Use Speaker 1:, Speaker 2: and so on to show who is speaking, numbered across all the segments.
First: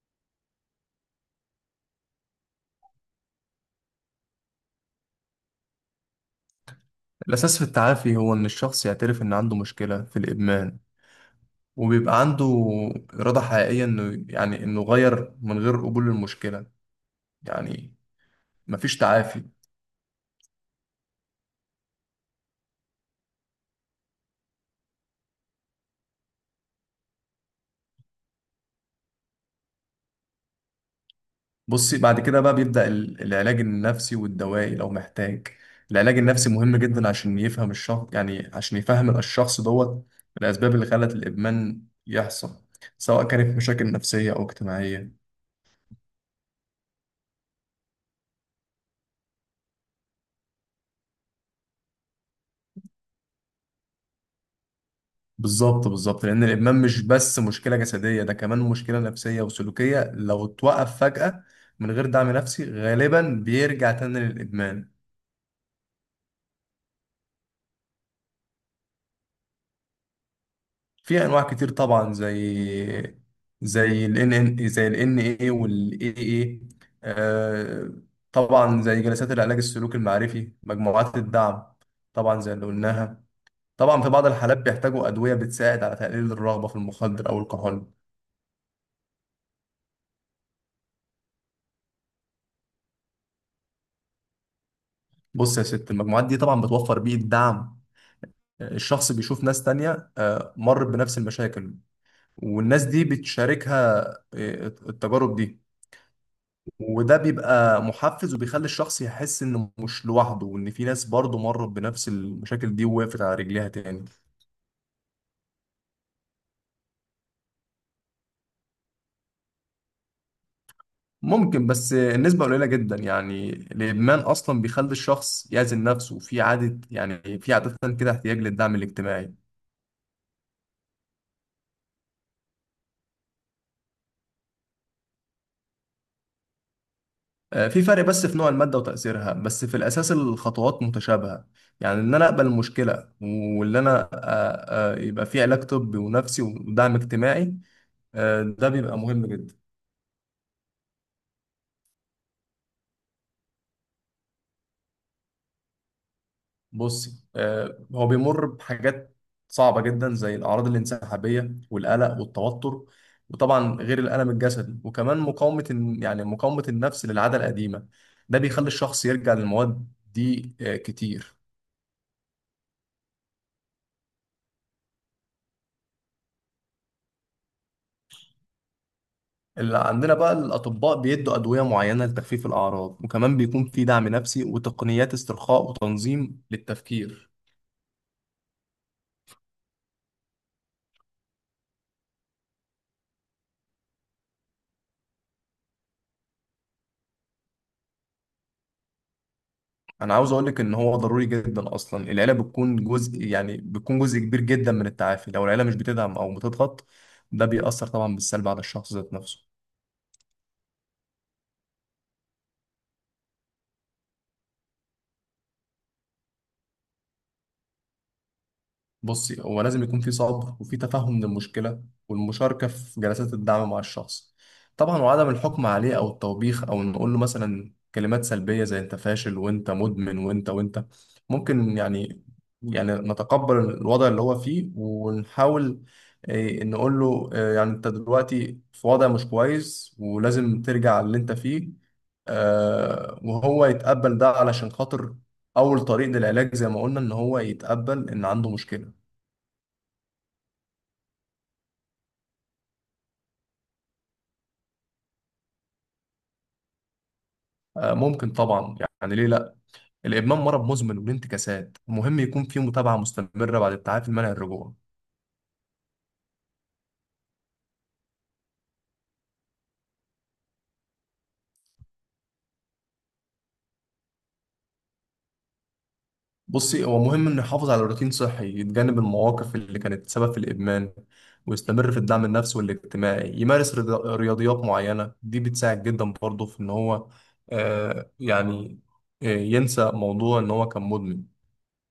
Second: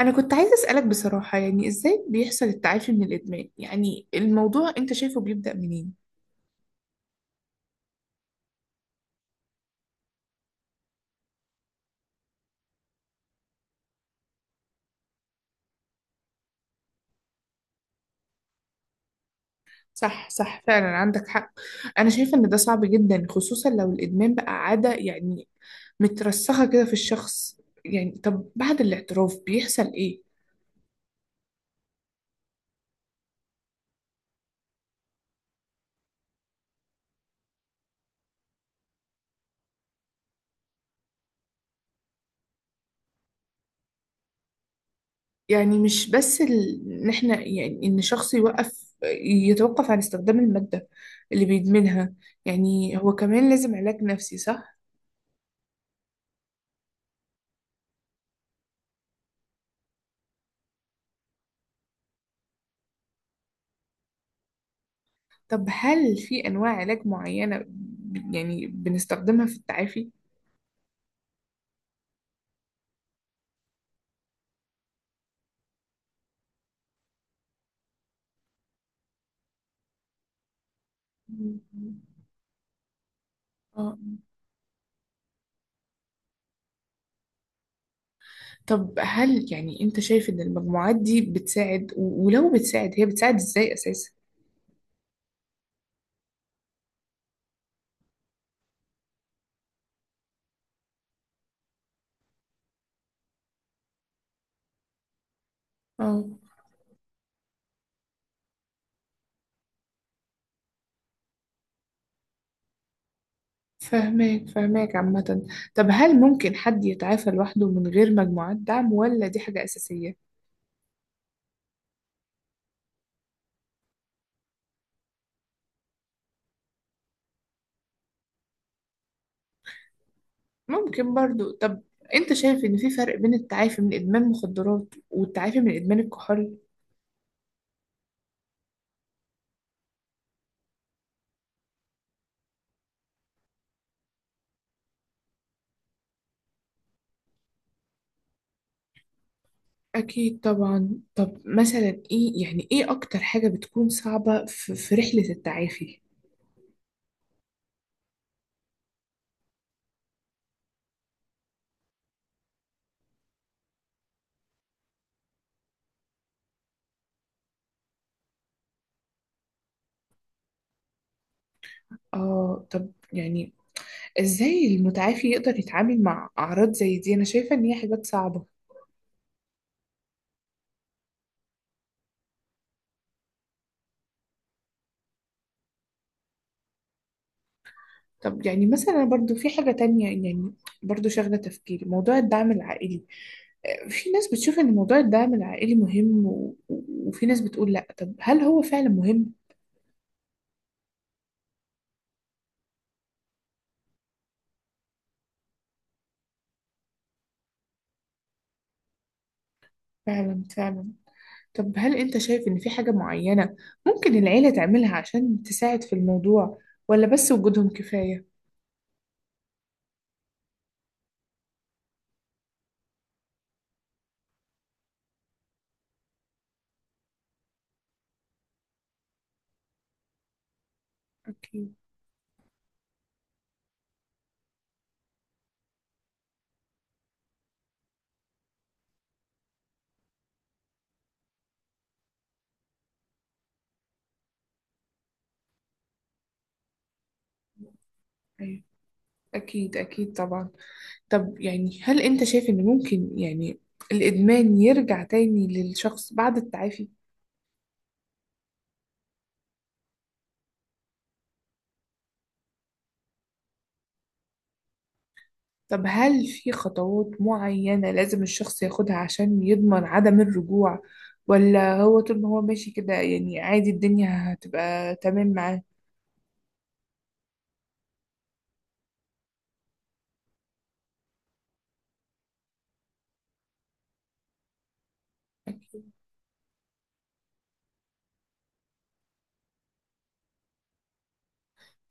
Speaker 1: أنا كنت عايزة أسألك بصراحة يعني إزاي بيحصل التعافي من الإدمان؟ يعني الموضوع أنت شايفه بيبدأ منين؟
Speaker 2: الأساس في التعافي هو إن الشخص يعترف إن عنده مشكلة في الإدمان، وبيبقى عنده إرادة حقيقية، إنه يعني إنه غير من غير قبول المشكلة، يعني مفيش تعافي.
Speaker 1: صح، صح، فعلا عندك حق. أنا شايفة إن ده صعب جدا خصوصا لو الإدمان بقى عادة يعني مترسخة كده في الشخص. يعني طب بعد الاعتراف بيحصل إيه؟
Speaker 2: بصي، بعد كده بقى بيبدأ العلاج النفسي والدوائي لو محتاج. العلاج النفسي مهم جدا عشان يفهم الشخص، يعني عشان يفهم الشخص دوت الأسباب اللي خلت الإدمان يحصل، سواء كانت مشاكل نفسية أو اجتماعية.
Speaker 1: يعني مش بس إن إحنا يعني إن شخص يتوقف عن استخدام المادة اللي بيدمنها. يعني هو كمان لازم علاج نفسي صح؟
Speaker 2: بالظبط بالظبط، لان الادمان مش بس مشكله جسديه، ده كمان مشكله نفسيه وسلوكيه. لو اتوقف فجاه من غير دعم نفسي، غالبا بيرجع تاني للادمان.
Speaker 1: طب هل في أنواع علاج معينة يعني بنستخدمها في التعافي؟
Speaker 2: في انواع كتير طبعا، زي ال ان اي وال اي اي، طبعا زي جلسات العلاج السلوكي المعرفي، مجموعات الدعم، طبعا زي اللي قلناها.
Speaker 1: اه.
Speaker 2: طبعا في بعض الحالات بيحتاجوا ادويه بتساعد على تقليل الرغبه في المخدر او الكحول.
Speaker 1: طب هل يعني أنت شايف إن المجموعات دي بتساعد ولو بتساعد هي بتساعد إزاي أساسا؟
Speaker 2: بص يا ست، المجموعات دي طبعا بتوفر بيئه دعم، الشخص بيشوف ناس تانية مرت بنفس المشاكل، والناس دي بتشاركها التجارب دي،
Speaker 1: اه،
Speaker 2: وده بيبقى محفز وبيخلي الشخص يحس انه مش لوحده، وان في ناس برضه مرت بنفس المشاكل دي ووقفت على رجليها تاني.
Speaker 1: فهماك، فهماك عامة. طب هل ممكن حد يتعافى لوحده من غير مجموعات دعم، ولا دي حاجة أساسية؟
Speaker 2: ممكن، بس النسبة قليلة جدا، يعني الإدمان أصلا بيخلي الشخص يعزل نفسه، في عادة، يعني في عادة كده احتياج للدعم الاجتماعي.
Speaker 1: ممكن برضو. طب أنت شايف إن في فرق بين التعافي من إدمان مخدرات والتعافي من إدمان الكحول؟
Speaker 2: في فرق، بس في نوع المادة وتأثيرها، بس في الأساس الخطوات متشابهة. يعني إن أنا أقبل المشكلة، واللي أنا يبقى في علاج طبي ونفسي ودعم اجتماعي، ده بيبقى مهم جدا.
Speaker 1: أكيد طبعا. طب مثلا إيه، يعني إيه أكتر حاجة بتكون صعبة في رحلة التعافي؟
Speaker 2: بصي، هو بيمر بحاجات صعبة جدا، زي الأعراض الانسحابية والقلق والتوتر، وطبعا غير الألم الجسدي، وكمان مقاومة مقاومة النفس للعادة القديمة، ده بيخلي الشخص يرجع للمواد دي كتير.
Speaker 1: طب يعني إزاي المتعافي يقدر يتعامل مع أعراض زي دي؟ أنا شايفة إن هي حاجات صعبة.
Speaker 2: اللي عندنا بقى، الأطباء بيدوا أدوية معينة لتخفيف الأعراض، وكمان بيكون في دعم نفسي وتقنيات استرخاء وتنظيم للتفكير.
Speaker 1: طب يعني مثلا، برضو في حاجة تانية يعني، برضو شاغلة تفكيري موضوع الدعم العائلي. في ناس بتشوف إن موضوع الدعم العائلي مهم، وفي ناس بتقول لأ. طب هل هو فعلا مهم؟
Speaker 2: أنا عاوز أقولك إن هو ضروري جدا، أصلا العيلة بتكون جزء، يعني بتكون جزء كبير جدا من التعافي، لو العيلة مش بتدعم أو بتضغط، ده بيأثر طبعا بالسلب على الشخص ذات نفسه.
Speaker 1: فعلا فعلا. طب هل أنت شايف إن في حاجة معينة ممكن العيلة تعملها عشان تساعد في الموضوع، ولا بس وجودهم كفاية؟
Speaker 2: بصي، هو لازم يكون في صبر، وفي تفهم للمشكلة، والمشاركة في جلسات الدعم مع الشخص، طبعا، وعدم الحكم عليه أو التوبيخ، أو نقول له مثلا كلمات سلبية زي أنت فاشل وأنت مدمن وأنت وأنت.
Speaker 1: أكيد.
Speaker 2: ممكن، يعني نتقبل الوضع اللي هو فيه ونحاول، نقول له، يعني أنت دلوقتي في وضع مش كويس، ولازم ترجع اللي أنت فيه، وهو يتقبل ده علشان خاطر أول طريق للعلاج، زي ما قلنا، إن هو يتقبل إن عنده
Speaker 1: أيوة.
Speaker 2: مشكلة.
Speaker 1: أكيد، أكيد طبعا. طب يعني هل أنت شايف إن ممكن يعني الإدمان يرجع تاني للشخص بعد التعافي؟
Speaker 2: ممكن طبعا، يعني ليه لا؟ الادمان مرض مزمن وليه انتكاسات، ومهم يكون فيه متابعه مستمره بعد التعافي المنع الرجوع.
Speaker 1: طب هل في خطوات معينة لازم الشخص ياخدها عشان يضمن عدم الرجوع، ولا هو طول ما هو ماشي كده يعني عادي الدنيا هتبقى تمام معاه؟
Speaker 2: بصي، هو مهم انه يحافظ على روتين صحي، يتجنب المواقف اللي كانت سبب في الادمان، ويستمر في الدعم النفسي والاجتماعي، يمارس رياضيات معينه، دي بتساعد جدا برضه في ان هو يعني ينسى موضوع ان هو كان مدمن.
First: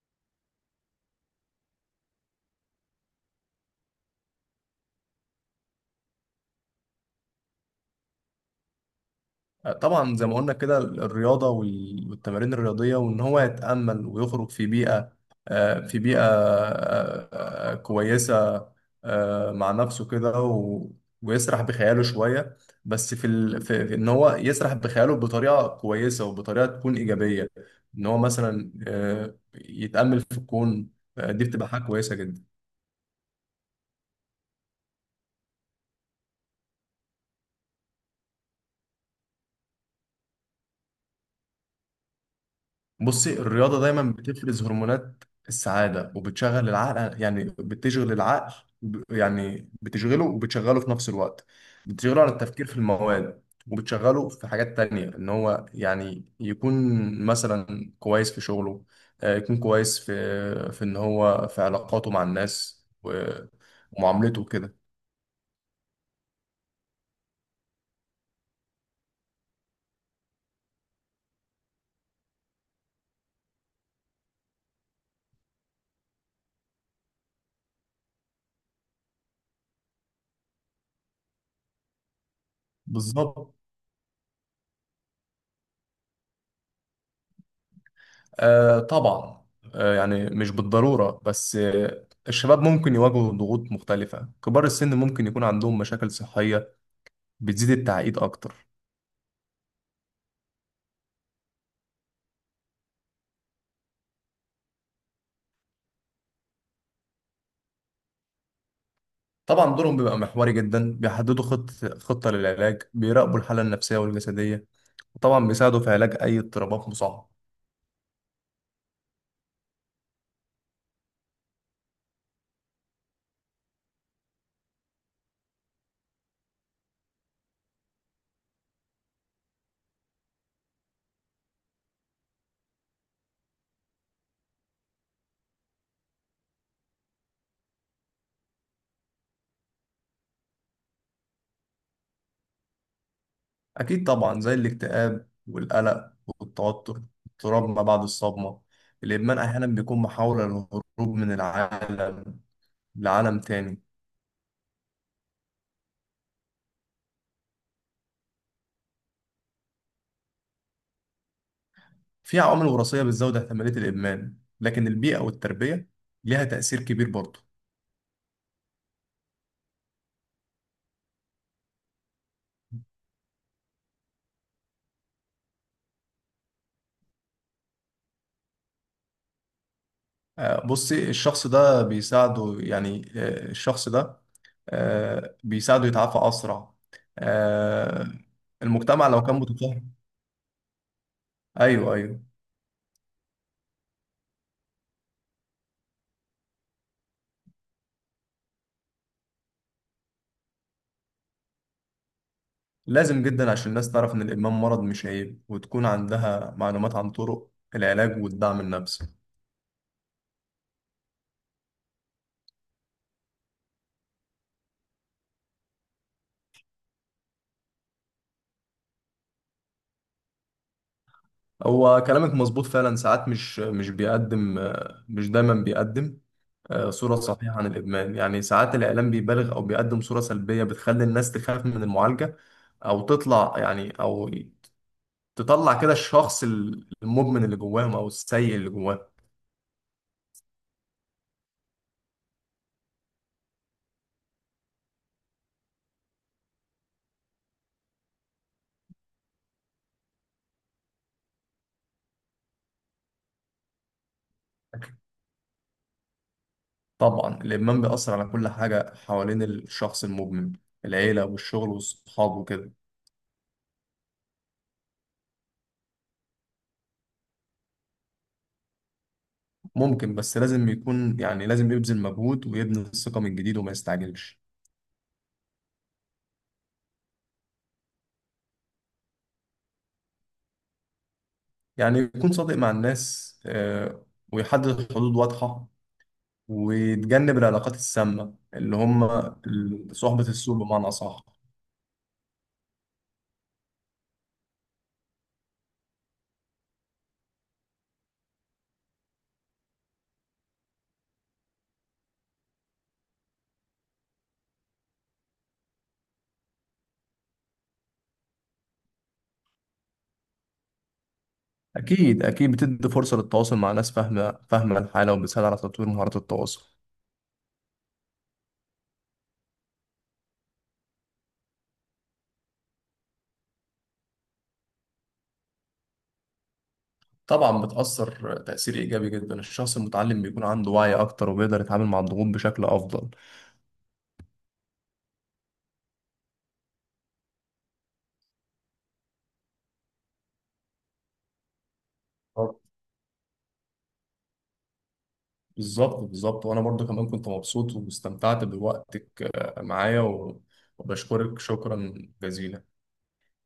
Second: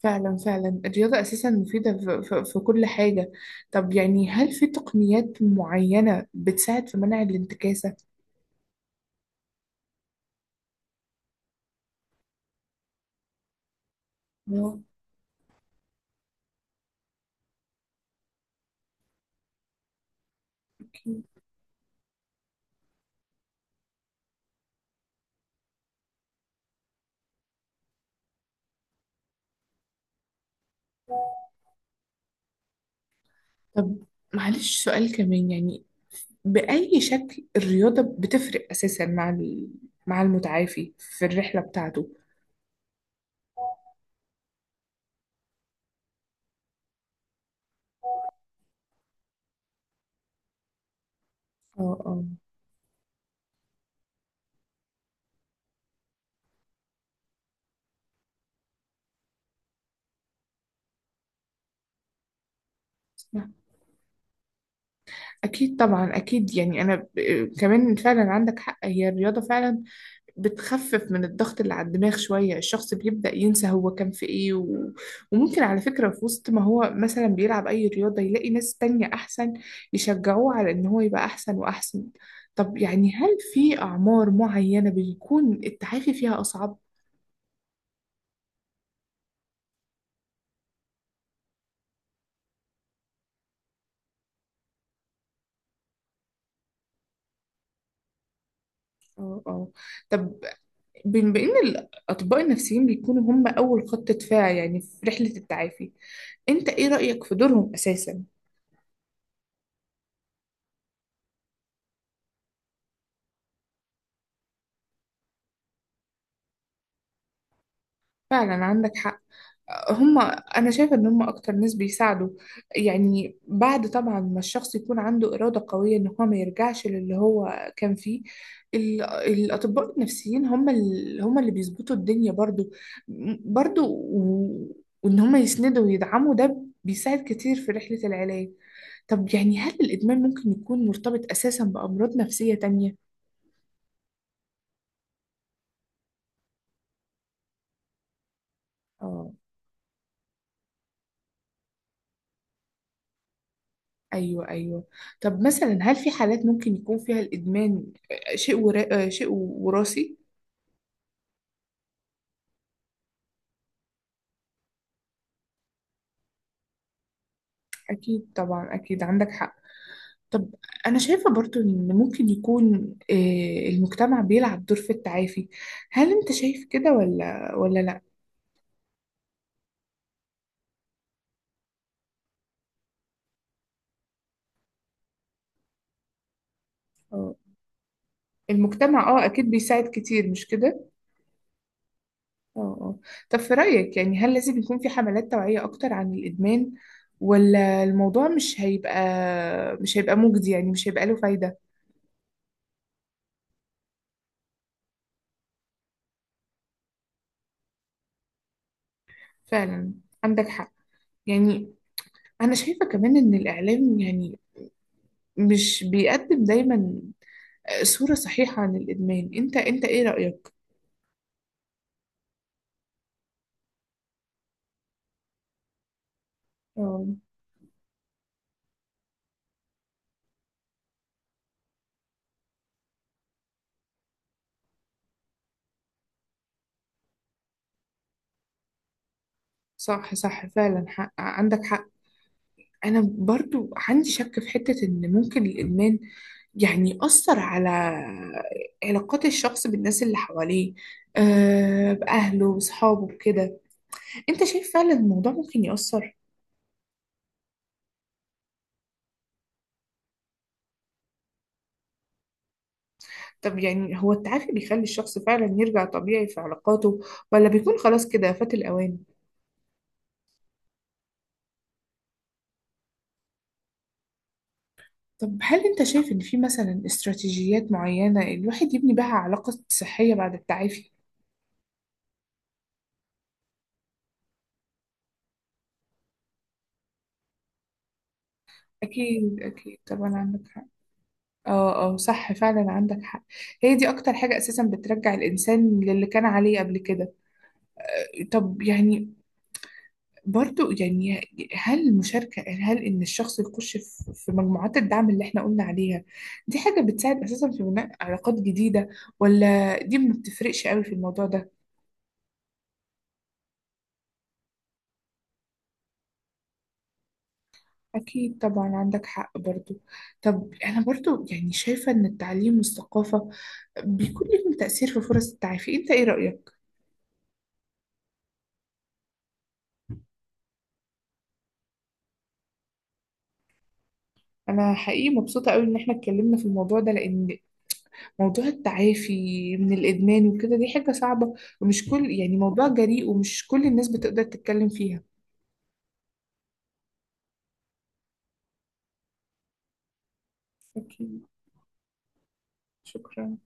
Speaker 1: فعلا، فعلا، الرياضة أساسا مفيدة في كل حاجة. طب يعني هل في تقنيات معينة بتساعد في منع الانتكاسة؟
Speaker 2: طبعا زي ما قلنا كده، الرياضة والتمارين الرياضية، وإن هو يتأمل ويخرج في
Speaker 1: آه.
Speaker 2: بيئة، في بيئة كويسة، مع نفسه كده
Speaker 1: أكيد.
Speaker 2: ويسرح بخياله شوية. بس في, ال... في في إن هو يسرح بخياله بطريقة كويسة وبطريقة تكون إيجابية، إن هو مثلا يتأمل في الكون، دي بتبقى حاجة كويسة جدا.
Speaker 1: طب معلش سؤال كمان يعني، بأي شكل الرياضة بتفرق أساسا مع مع المتعافي في الرحلة بتاعته؟
Speaker 2: بصي، الرياضة دايما بتفرز هرمونات السعادة وبتشغل العقل، يعني بتشغل العقل، يعني بتشغله، وبتشغله في نفس الوقت،
Speaker 1: اه،
Speaker 2: بتشغله
Speaker 1: اه،
Speaker 2: على التفكير في المواد، وبتشغله في حاجات تانية، إن هو يعني يكون مثلا كويس في شغله، يكون كويس في إن هو في علاقاته مع الناس
Speaker 1: صح.
Speaker 2: ومعاملته كده.
Speaker 1: أكيد طبعا، أكيد يعني أنا كمان فعلا عندك حق، هي الرياضة فعلا بتخفف من الضغط اللي على الدماغ شوية. الشخص بيبدأ ينسى هو كان في ايه وممكن على فكرة في وسط ما هو مثلا بيلعب اي رياضة يلاقي ناس تانية احسن يشجعوه على ان هو يبقى احسن واحسن. طب يعني هل
Speaker 2: بالظبط.
Speaker 1: في اعمار معينة بيكون التعافي فيها اصعب؟
Speaker 2: طبعا، يعني مش بالضرورة، بس الشباب ممكن يواجهوا ضغوط مختلفة، كبار السن ممكن يكون عندهم مشاكل صحية بتزيد التعقيد أكتر.
Speaker 1: اه، اه. طب بما ان الاطباء النفسيين بيكونوا هم اول خط دفاع يعني في رحلة التعافي، انت ايه رأيك في دورهم اساسا؟
Speaker 2: طبعا دورهم بيبقى محوري جدا، بيحددوا خطة للعلاج، بيراقبوا الحالة النفسية والجسدية، وطبعا بيساعدوا في علاج أي اضطرابات مصاحبة.
Speaker 1: فعلا عندك حق. هم انا شايفه ان هم اكتر ناس بيساعدوا، يعني بعد طبعا ما الشخص يكون عنده اراده قويه ان هو ما يرجعش للي هو كان فيه. الاطباء النفسيين هم اللي بيظبطوا الدنيا برضو برضو و- وان هم يسندوا ويدعموا، ده بيساعد كتير في رحله العلاج. طب يعني هل الادمان ممكن يكون مرتبط اساسا بامراض نفسيه تانية؟
Speaker 2: أكيد طبعا، زي الاكتئاب والقلق والتوتر، اضطراب ما بعد الصدمة. الإدمان أحيانا بيكون محاولة للهروب من العالم لعالم تاني.
Speaker 1: ايوه، ايوه. طب مثلا هل في حالات ممكن يكون فيها الادمان شيء وراثي؟
Speaker 2: في عوامل وراثية بتزود احتمالية الإدمان، لكن البيئة والتربية ليها تأثير كبير برضه.
Speaker 1: اكيد طبعا، اكيد عندك حق. طب انا شايفه برضو ان ممكن يكون المجتمع بيلعب دور في التعافي. هل انت شايف كده ولا لا؟
Speaker 2: بصي، الشخص ده بيساعده، يعني الشخص ده بيساعده يتعافى أسرع.
Speaker 1: اه،
Speaker 2: آه، المجتمع
Speaker 1: المجتمع
Speaker 2: لو كان
Speaker 1: اكيد بيساعد
Speaker 2: متفاهم.
Speaker 1: كتير، مش كده؟
Speaker 2: أيوه أيوه.
Speaker 1: اه، اه. طب في رايك يعني هل لازم يكون في حملات توعيه اكتر عن الادمان، ولا الموضوع مش هيبقى مجدي، يعني مش هيبقى له فايده؟
Speaker 2: لازم جدا عشان الناس تعرف إن الإدمان مرض مش عيب، وتكون عندها معلومات عن طرق العلاج والدعم النفسي.
Speaker 1: فعلا عندك حق. يعني أنا شايفة كمان إن الإعلام يعني مش بيقدم دايما صورة صحيحة عن الإدمان. أنت إيه رأيك؟
Speaker 2: هو كلامك مظبوط، فعلا ساعات مش بيقدم، مش دايما بيقدم
Speaker 1: آه،
Speaker 2: صورة صحيحة عن الإدمان. يعني ساعات الإعلام بيبالغ أو بيقدم صورة سلبية بتخلي الناس تخاف من المعالجة، أو تطلع، يعني أو تطلع كده الشخص المدمن اللي جواهم أو السيء اللي جواهم.
Speaker 1: صح، صح، فعلا عندك حق. أنا برضو عندي شك في حتة إن ممكن الإدمان يعني يأثر على علاقات الشخص بالناس اللي حواليه، بأهله وصحابه وكده. أنت شايف فعلا الموضوع ممكن يأثر؟
Speaker 2: طبعا الإدمان بيأثر على كل حاجة حوالين الشخص المدمن، العيلة والشغل والصحاب وكده.
Speaker 1: طب يعني هو التعافي بيخلي الشخص فعلا يرجع طبيعي في علاقاته، ولا بيكون خلاص كده فات الأوان؟
Speaker 2: ممكن، بس لازم يكون، يعني لازم يبذل مجهود ويبني الثقة من جديد وما يستعجلش.
Speaker 1: طب هل انت شايف ان في مثلا استراتيجيات معينة الواحد يبني بها علاقة صحية بعد التعافي؟
Speaker 2: يعني يكون صادق مع الناس، ويحدد حدود واضحة، وتجنب العلاقات السامة، اللي هم
Speaker 1: اكيد، اكيد طبعا
Speaker 2: صحبة
Speaker 1: عندك
Speaker 2: السوء
Speaker 1: حق.
Speaker 2: بمعنى أصح.
Speaker 1: اه، اه، صح فعلا عندك حق. هي دي اكتر حاجة اساسا بترجع الانسان للي كان عليه قبل كده. طب يعني برضو يعني هل ان الشخص يخش في مجموعات الدعم اللي احنا قلنا عليها، دي حاجة بتساعد اساسا في بناء علاقات جديدة، ولا دي ما بتفرقش قوي في الموضوع ده؟
Speaker 2: أكيد أكيد، بتدي فرصة للتواصل مع ناس فاهمة فاهمة الحالة، وبتساعد على تطوير مهارات التواصل.
Speaker 1: أكيد طبعا عندك حق برضو. طب أنا برضو يعني شايفة إن التعليم والثقافة بيكون لهم تأثير في فرص التعافي. أنت إيه رأيك؟
Speaker 2: طبعا بتأثر تأثير إيجابي جدا، الشخص المتعلم بيكون عنده وعي أكتر وبيقدر يتعامل مع الضغوط بشكل أفضل.
Speaker 1: أنا حقيقي مبسوطة أوي إن إحنا اتكلمنا في الموضوع ده، لأن موضوع التعافي من الإدمان وكده دي حاجة صعبة، ومش كل يعني
Speaker 2: طب،
Speaker 1: موضوع جريء ومش كل الناس بتقدر تتكلم فيها.
Speaker 2: بالظبط بالظبط، وأنا برضو كمان كنت مبسوط، واستمتعت بوقتك معايا
Speaker 1: أكيد،
Speaker 2: وبشكرك شكرا جزيلا.
Speaker 1: شكرا.